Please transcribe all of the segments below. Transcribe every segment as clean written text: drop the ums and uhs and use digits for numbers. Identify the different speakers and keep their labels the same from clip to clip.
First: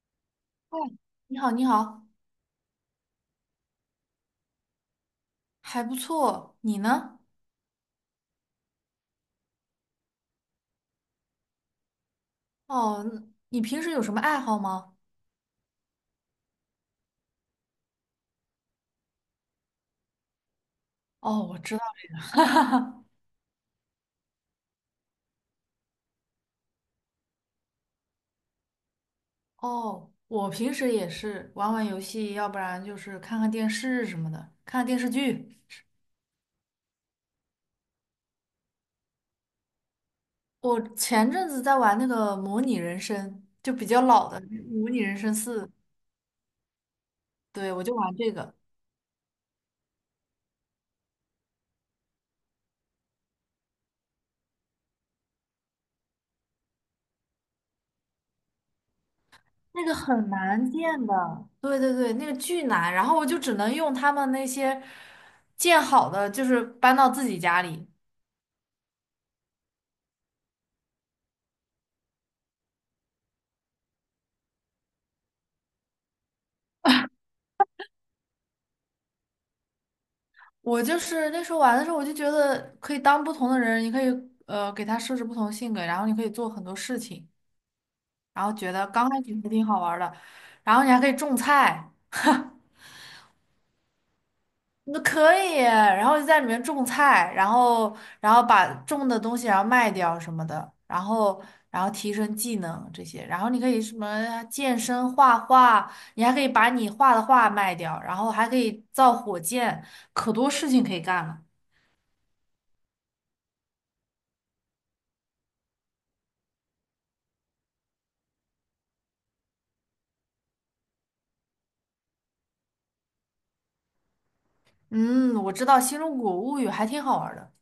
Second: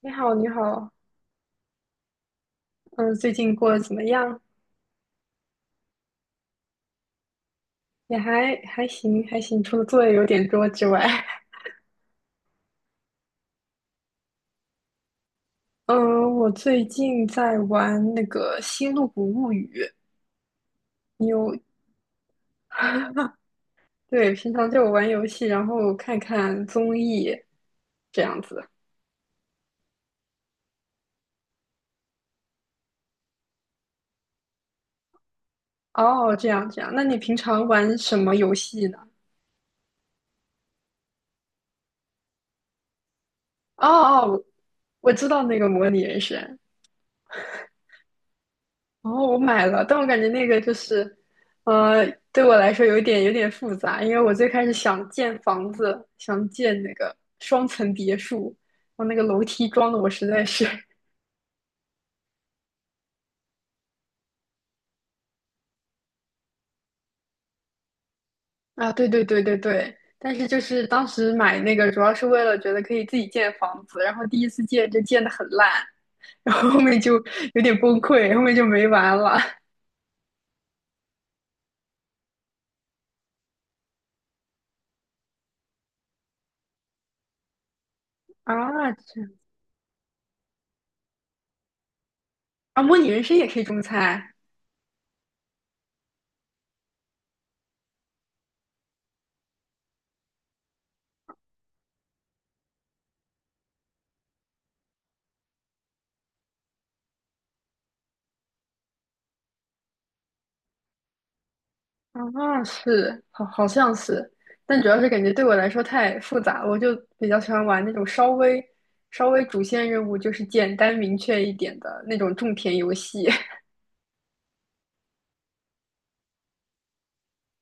Speaker 1: 你好，你
Speaker 2: 嗨，
Speaker 1: 好，
Speaker 2: 你好，你好，
Speaker 1: 嗯，最近过得怎么样？
Speaker 2: 还不错。你呢？
Speaker 1: 也还行，除了作业有点多之外。
Speaker 2: 哦，你平时有什么爱好吗？
Speaker 1: 嗯，我最近在玩那个《星露谷物语》。你
Speaker 2: 哦，
Speaker 1: 有？
Speaker 2: 我知道。
Speaker 1: 对，平常就玩游戏，然后看看综艺，这样子。
Speaker 2: 哦，我平时也是玩玩游戏，要不然就是看看电视什么的，看看电视剧。
Speaker 1: 哦，这样这样，那你平常玩什么游戏呢？
Speaker 2: 我前阵子在玩那个《模拟人生》，就
Speaker 1: 哦
Speaker 2: 比较
Speaker 1: 哦，
Speaker 2: 老的
Speaker 1: 我
Speaker 2: 《模拟
Speaker 1: 我
Speaker 2: 人
Speaker 1: 知
Speaker 2: 生
Speaker 1: 道那
Speaker 2: 四》，
Speaker 1: 个模拟人生。
Speaker 2: 对，我就玩这个。
Speaker 1: 哦，我买了，但我感觉那个就是，呃，对我来说有点复杂，因为我最开始想建房子，想建那个双层别墅，我那个楼梯
Speaker 2: 那
Speaker 1: 装
Speaker 2: 个
Speaker 1: 的我实
Speaker 2: 很
Speaker 1: 在是。
Speaker 2: 难建的，对对对，那个巨难，然后我就只能用他们那些建好的，就是搬到自己家里。
Speaker 1: 啊，对对对对对，但是就是当时买那个主要是为了觉得可以自己建房子，然后第一次建就建的很烂，然后后面就有点崩溃，后面就没玩了。
Speaker 2: 我就是那时候玩的时候，我就觉得可以当不同的人，你可以给他设置不同性格，然后你可以做很多事情，然后觉得
Speaker 1: 啊，
Speaker 2: 刚开
Speaker 1: 这。
Speaker 2: 始还挺好玩儿的，然后你还可以种菜。
Speaker 1: 啊，模拟人生也可以种菜。
Speaker 2: 那可以，然后就在里面种菜，然后把种的东西然后卖掉什么的，然后提升技能这些，然后你可以什么健身、画画，你还可以把你画的画卖掉，然后还可以造火箭，可多事情可以干了。
Speaker 1: 啊，是，好，好像是，但主要是感觉对我来说太复杂了，我就比较喜欢玩那种稍微主线任务就是简单明确一点的那种种田游戏。
Speaker 2: 嗯，我知道《新中国物语》还挺好玩的。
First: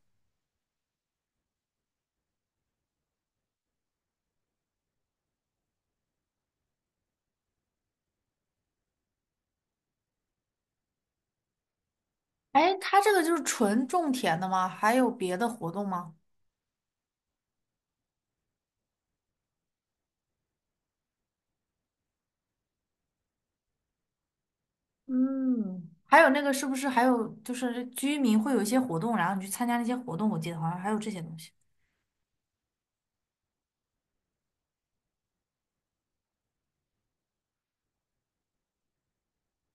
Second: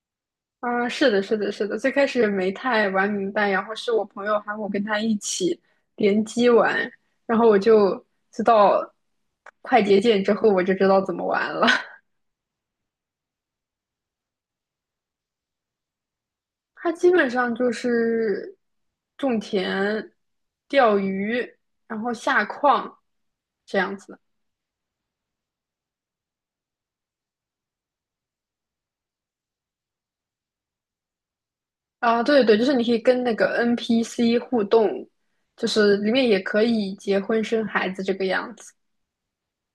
Speaker 1: 啊，是的，是的，是的，最开始没太玩明白，然后是我朋友喊我跟他一起联机玩，然后我就知道快捷键之后，我就知道怎么玩了。
Speaker 2: 哎，它这个就是纯种田的吗？还有别的活动吗？
Speaker 1: 它基本上就是种田、钓鱼，然后下矿这样子的。
Speaker 2: 嗯，还有那个是不是还有就是居民会有一些活动，然后你去参加那些活动？我记得好像还有这些东西。
Speaker 1: 啊，对对对，就是你可以跟那个 NPC 互动，就是里面也可以结婚生孩子这个样子。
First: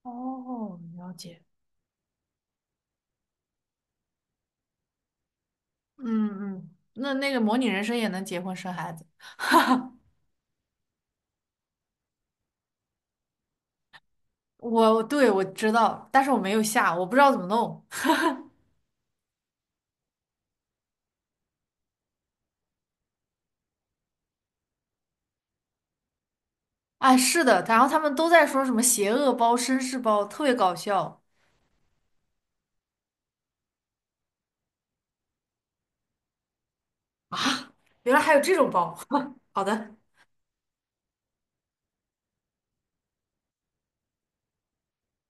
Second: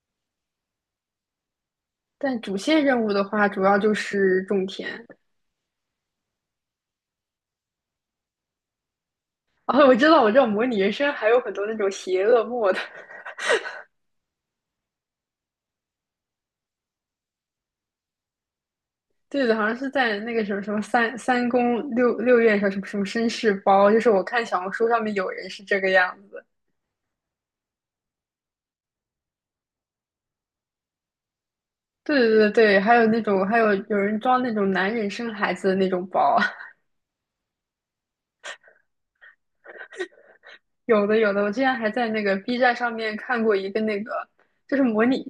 Speaker 2: 哦，了解。
Speaker 1: 但主线任务的话，主要就是种田。
Speaker 2: 嗯嗯，那个模拟人生也能结婚生孩子？
Speaker 1: 啊，我知道，我知道，模拟人生还有很多那种邪恶 mod。
Speaker 2: 对，我知道，但是我没有下，我不知道怎么弄。
Speaker 1: 对的，好像是在那个什么什么三三宫六六院上什么什么绅士包，就是我看小红书上面有人是这个样子。
Speaker 2: 哎，是的，然后他们都在说什么邪恶包、绅士包，特别搞笑。
Speaker 1: 对对对对，还有那种，还有有人装那种男人生孩子的那种包。
Speaker 2: 原来还有这种包。好的。
Speaker 1: 有的有的，我之前还在那个 B 站上面看过一个那个，就是模拟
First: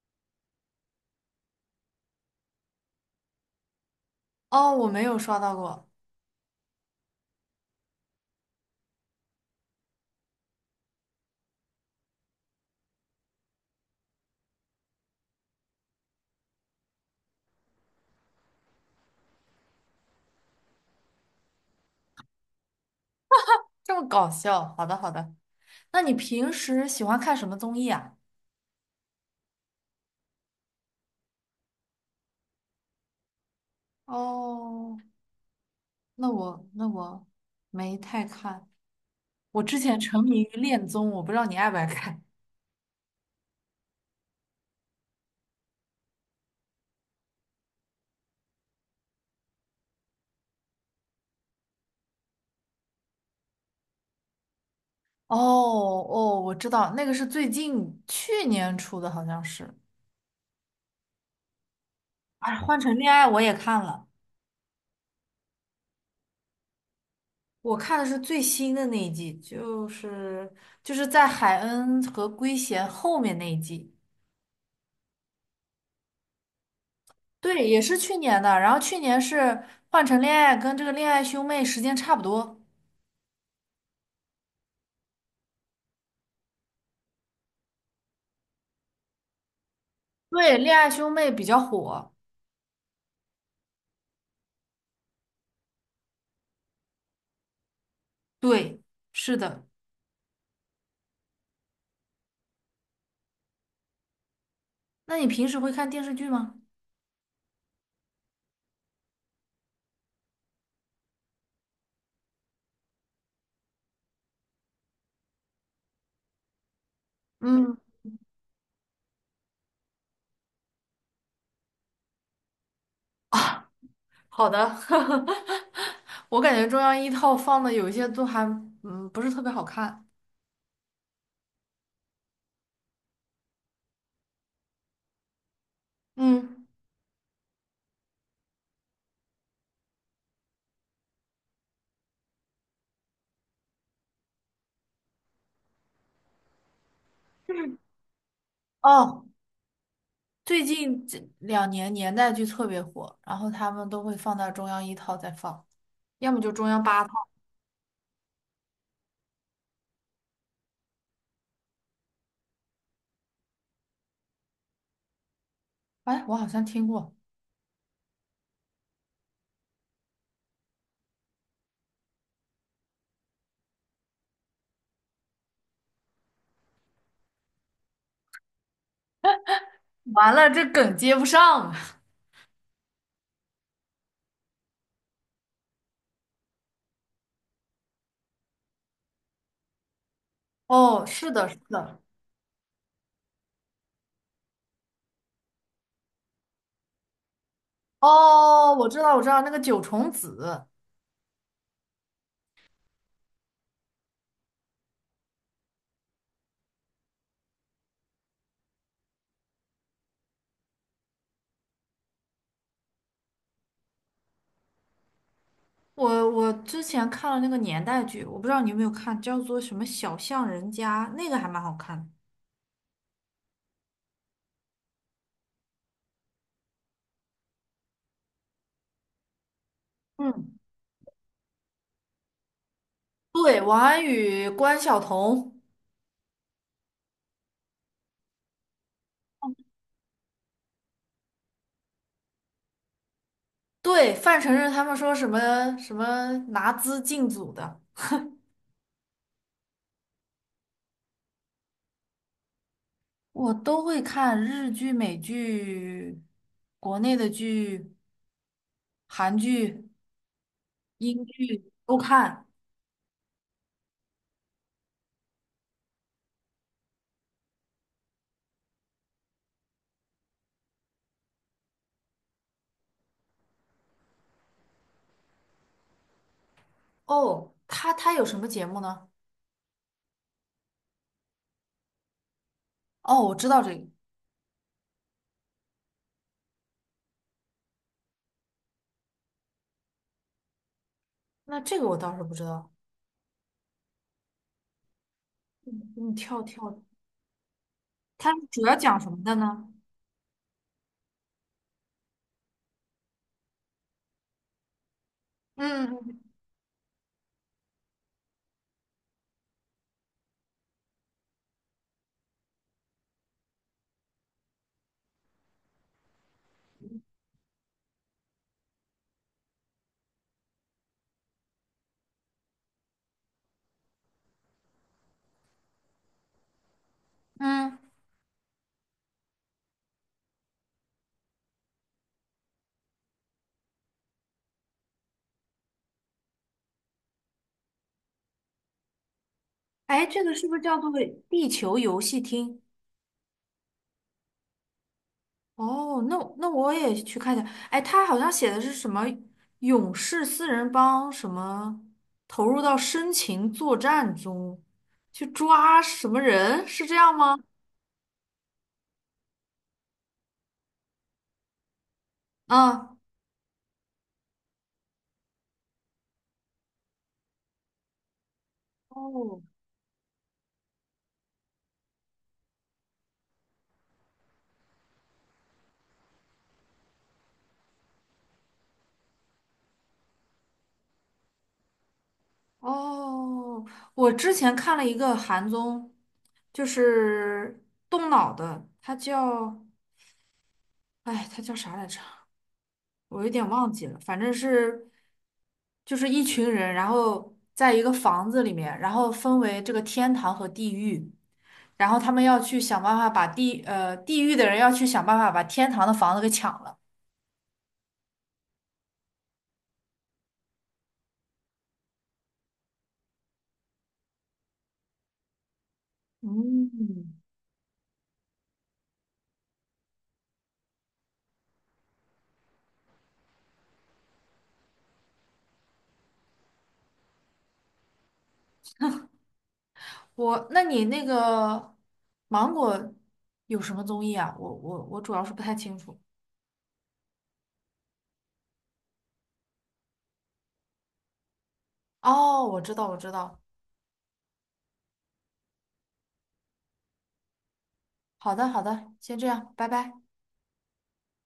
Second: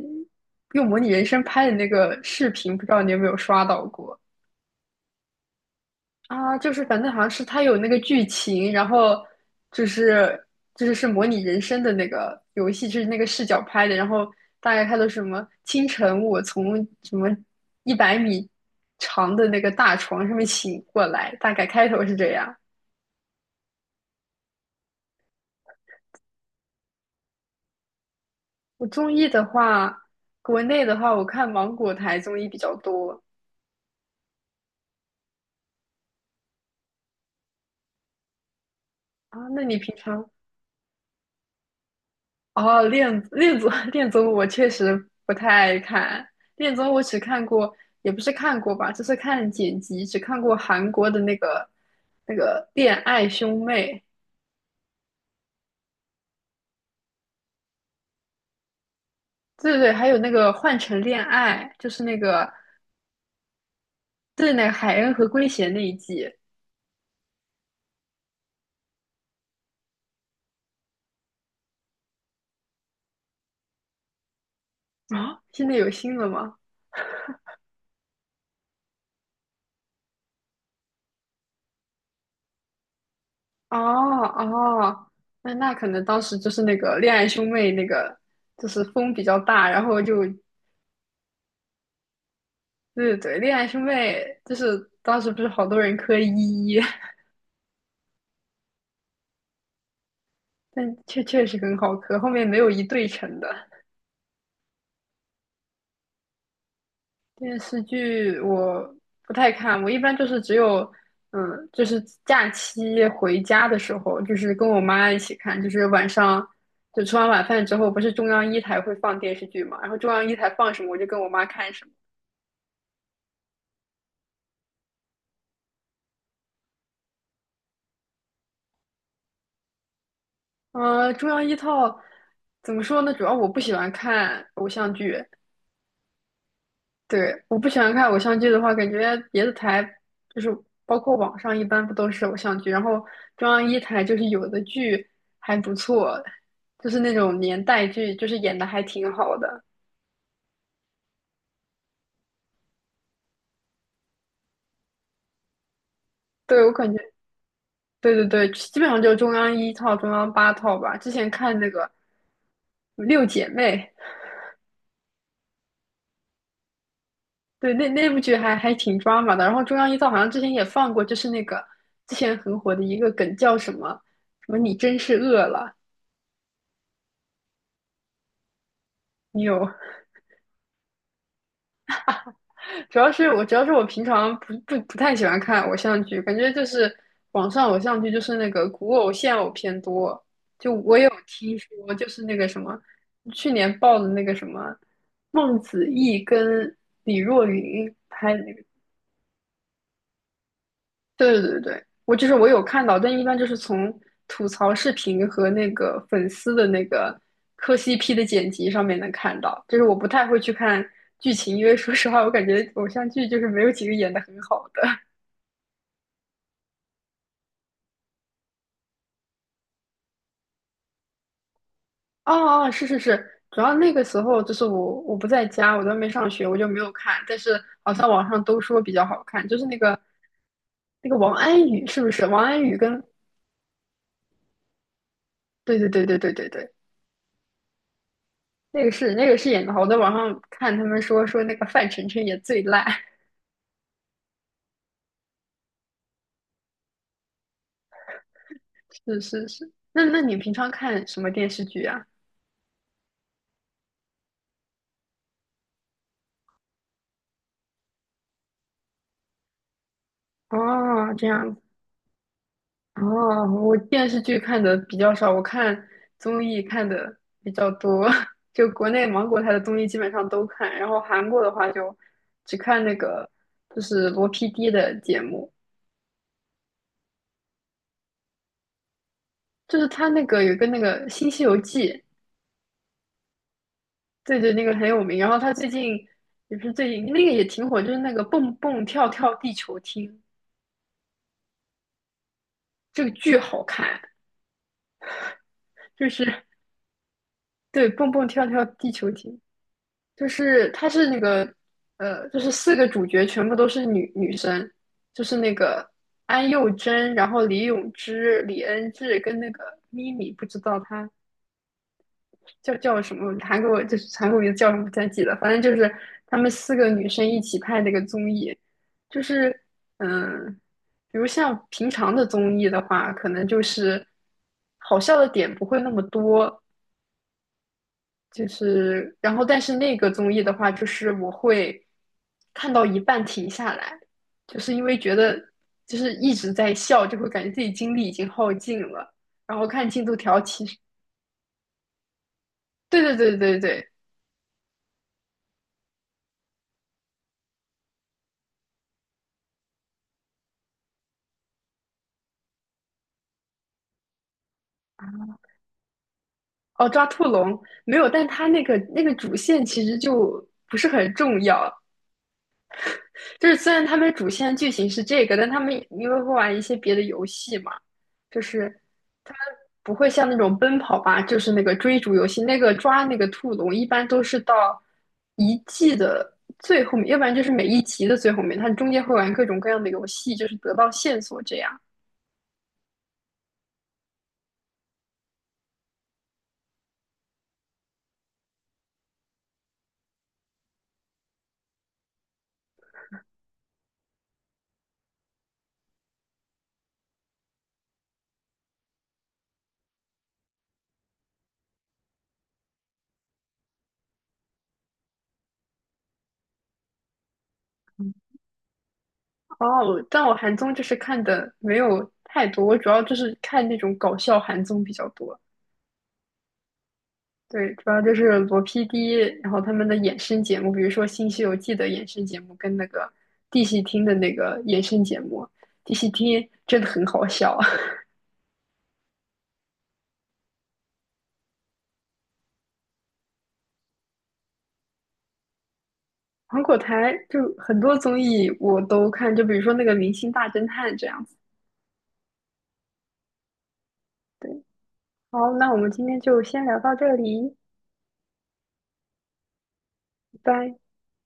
Speaker 1: 用模拟人生拍的那个视频，不知道你有没有刷到过。
Speaker 2: 哦，我没有刷到过。
Speaker 1: 啊？就是反正好像是它有那个剧情，然后就是就是是模拟人生的那个游戏，就是那个视角拍的，然后大概它的什么清晨我从什么100米长的那个大床上面醒过来，大概开头是这样。
Speaker 2: 这么搞笑，好的好的。那你平时喜欢看什么综艺啊？
Speaker 1: 我综艺的话，国内的话，我看芒果台综艺比较多。
Speaker 2: 哦，那我没太看。
Speaker 1: 啊。那
Speaker 2: 我
Speaker 1: 你
Speaker 2: 之
Speaker 1: 平
Speaker 2: 前沉
Speaker 1: 常
Speaker 2: 迷于恋综，我不知道你爱不爱看。
Speaker 1: 哦，恋综 恋综我确实不太爱看，恋综我只看过，也不是看过吧，就是看剪辑，只看过韩国的那个那个恋爱兄妹。
Speaker 2: 哦哦，我知道，那个是最近去年出的，好像
Speaker 1: 对
Speaker 2: 是。
Speaker 1: 对对，还有那个换乘恋爱，就是那个
Speaker 2: 哎，换成恋爱我也看了，
Speaker 1: 对那个海恩和圭贤那一季。
Speaker 2: 我看的是最新的那一季，就是在海恩和圭贤后面那一季。
Speaker 1: 啊，现在有新的吗？
Speaker 2: 对，也是去年的。然后去年是换成恋爱，跟这个恋爱兄妹时间差不多。
Speaker 1: 哦哦，那可能当时就是那个恋爱兄妹那个，就是风比较大，然后就
Speaker 2: 对，《恋爱兄妹》比较火。
Speaker 1: 对对对，恋爱兄妹就是当时不是好多人磕一，
Speaker 2: 对，是的。
Speaker 1: 但确实很好磕，后面没有一对成的。
Speaker 2: 那你平时会看电视剧吗？
Speaker 1: 电视剧我不太看，我一般就是只有就是假期回家的时候，就是跟我妈一起看，就是晚上。就吃完晚饭之
Speaker 2: 嗯。
Speaker 1: 后，不是中央一台会放电视剧嘛？然后中央一台放什么，我就跟我妈看什么。
Speaker 2: 好的。我感觉中央一套放的有一些都还不是特别好看。
Speaker 1: 中央一套怎么说呢？主要我不喜欢看偶像剧。
Speaker 2: 嗯，
Speaker 1: 对，我不喜欢看偶像剧的话，感觉别的台就是包括网上一般不都是偶像剧，然后中央一台就是有的剧还不错，就是那种年代剧，就是演的还挺
Speaker 2: 哦，
Speaker 1: 好的。
Speaker 2: 最近这2年年代剧特别火，然后他们都会放到中央一套再放，要么就
Speaker 1: 对，
Speaker 2: 中
Speaker 1: 我
Speaker 2: 央
Speaker 1: 感觉，
Speaker 2: 八套。
Speaker 1: 对对对，基本上就是中央一套、中央八套吧。之前看那个《六姐妹》，
Speaker 2: 哎，我好像听过。
Speaker 1: 对，那部剧还挺抓马的。然后中央一套好像之前也放过，就是那个之前很火的一个梗叫什么什么"你真是饿了"。你有？
Speaker 2: 完了，这梗接不上。
Speaker 1: 主要是我平常不太喜欢看偶像剧，感觉就是网上偶像剧就是那个古偶现偶偏多。就我
Speaker 2: 哦，
Speaker 1: 有
Speaker 2: 是的，
Speaker 1: 听
Speaker 2: 是
Speaker 1: 说，
Speaker 2: 的。
Speaker 1: 就是那个什么去年爆的那个什么孟子义跟李若云拍的那个。
Speaker 2: 哦，我知道，我知道，那个九重紫。
Speaker 1: 对对对，我就是我有看到，但一般就是从吐槽视频和那个粉丝的那个磕 CP 的剪辑上面能看到，就是我不太会去看剧情，因为说实话，我感觉偶像剧就是没有几个演的很好的。
Speaker 2: 我之前看了那个年代剧，我不知道你有没有看，叫做什么《小巷人家》，那个还蛮好看的。
Speaker 1: 哦哦，是是是，主要那个时候就是我我不在家，我在外面上学，我就没有看，但是好像网上都说比较好看，就是那个
Speaker 2: 嗯，
Speaker 1: 那个王安宇是不是？王安宇跟
Speaker 2: 对，王安宇、关晓彤，
Speaker 1: 对对对对对对对，那个是演的好，我在网上看他们说那个范丞丞也最烂。
Speaker 2: 对，范丞丞他们说什么什么拿资进组的，
Speaker 1: 是是是，那你平常看什么电视剧啊？
Speaker 2: 我都会看日剧、美剧、国内的剧、韩剧、
Speaker 1: 哦，
Speaker 2: 英
Speaker 1: 这样子。
Speaker 2: 剧都看。
Speaker 1: 哦，我电视剧看的比较少，我看综艺看的比较多。就国内芒果台的综艺基本上都看，然后韩国的话就只看那个就是罗 PD 的节目。
Speaker 2: 哦，他有什么节目呢？
Speaker 1: 就是他那个有一个那个《新西游记》。
Speaker 2: 哦，我知道这个，
Speaker 1: 对对，那个很有名。然后他最近也不是最近那个也挺火，就是那个蹦蹦跳跳地球厅。
Speaker 2: 那这个我倒是不知道。
Speaker 1: 这个剧好看，就
Speaker 2: 你
Speaker 1: 是
Speaker 2: 跳跳，
Speaker 1: 对蹦蹦
Speaker 2: 它
Speaker 1: 跳
Speaker 2: 主
Speaker 1: 跳
Speaker 2: 要
Speaker 1: 地
Speaker 2: 讲
Speaker 1: 球
Speaker 2: 什么的
Speaker 1: 厅。
Speaker 2: 呢？
Speaker 1: 就是它是那个就是四个主角全部都是女生，就是那个
Speaker 2: 嗯，
Speaker 1: 安宥真，然后李永芝、李恩智跟那个咪咪，不知道她叫什么，韩国就是韩国名字叫什么不太记得，反正就是她们四个女生一起拍那个综艺，就是嗯、比如像平常的综艺的话，可能就是好笑的点不会那么多。
Speaker 2: 嗯，
Speaker 1: 就是，然后但是那个综艺的话，就是我会看到一半停下来，就是因为觉得就是一直在笑，就会感觉自己精力已经耗尽了。然后看进
Speaker 2: 哎，
Speaker 1: 度
Speaker 2: 这个
Speaker 1: 条，
Speaker 2: 是不是
Speaker 1: 其实
Speaker 2: 叫做地球游戏厅？
Speaker 1: 对对对对对，
Speaker 2: 哦，那我也去看一下。哎，他好像写的是什么勇士四人帮，什么投入到深情作战中，去抓什么人，是
Speaker 1: 哦，
Speaker 2: 这
Speaker 1: 抓
Speaker 2: 样
Speaker 1: 兔
Speaker 2: 吗？
Speaker 1: 龙没有，但他那个那个主线其实就不是很重要。
Speaker 2: 啊，
Speaker 1: 就是虽然他们主线剧情是这个，但他们因为会玩一些别的游戏嘛，就是
Speaker 2: 哦
Speaker 1: 不会像那种奔跑吧，就是那个追逐游戏，那个抓那个兔笼，一般都是到一季的最后面，要不然就是每一集的最后面，它中间会玩各种各样的游戏，就是得到线索这样。
Speaker 2: 哦，我之前看了一个韩综，就是动脑的，它叫，哎，它叫啥来着？我有点忘记了，反正是就是一群人，然后在一个房子里面，然后分为这个天堂和地狱，然后他们要去想办法地狱的人要去想办法把天堂的房子给抢了。
Speaker 1: 哦，但我韩综就是看的没有太多，我主要就是看那种搞笑韩综比较多。
Speaker 2: 嗯，
Speaker 1: 对，主要就是罗 PD，然后他们的衍生节目，比如说《新西游记》的衍生节目，跟那个地戏厅的那个衍生节目。地戏厅真的很好笑。
Speaker 2: 那你那个芒果有什么综艺啊？我主要是不太清楚。
Speaker 1: 芒果台就很多综艺我都看，就比如说那个《明星大侦探》这样子。
Speaker 2: 哦，我知道，我知道。
Speaker 1: 对，好，那我们今天就先聊到这里，
Speaker 2: 好的，好的，先这样，拜拜。
Speaker 1: 拜拜。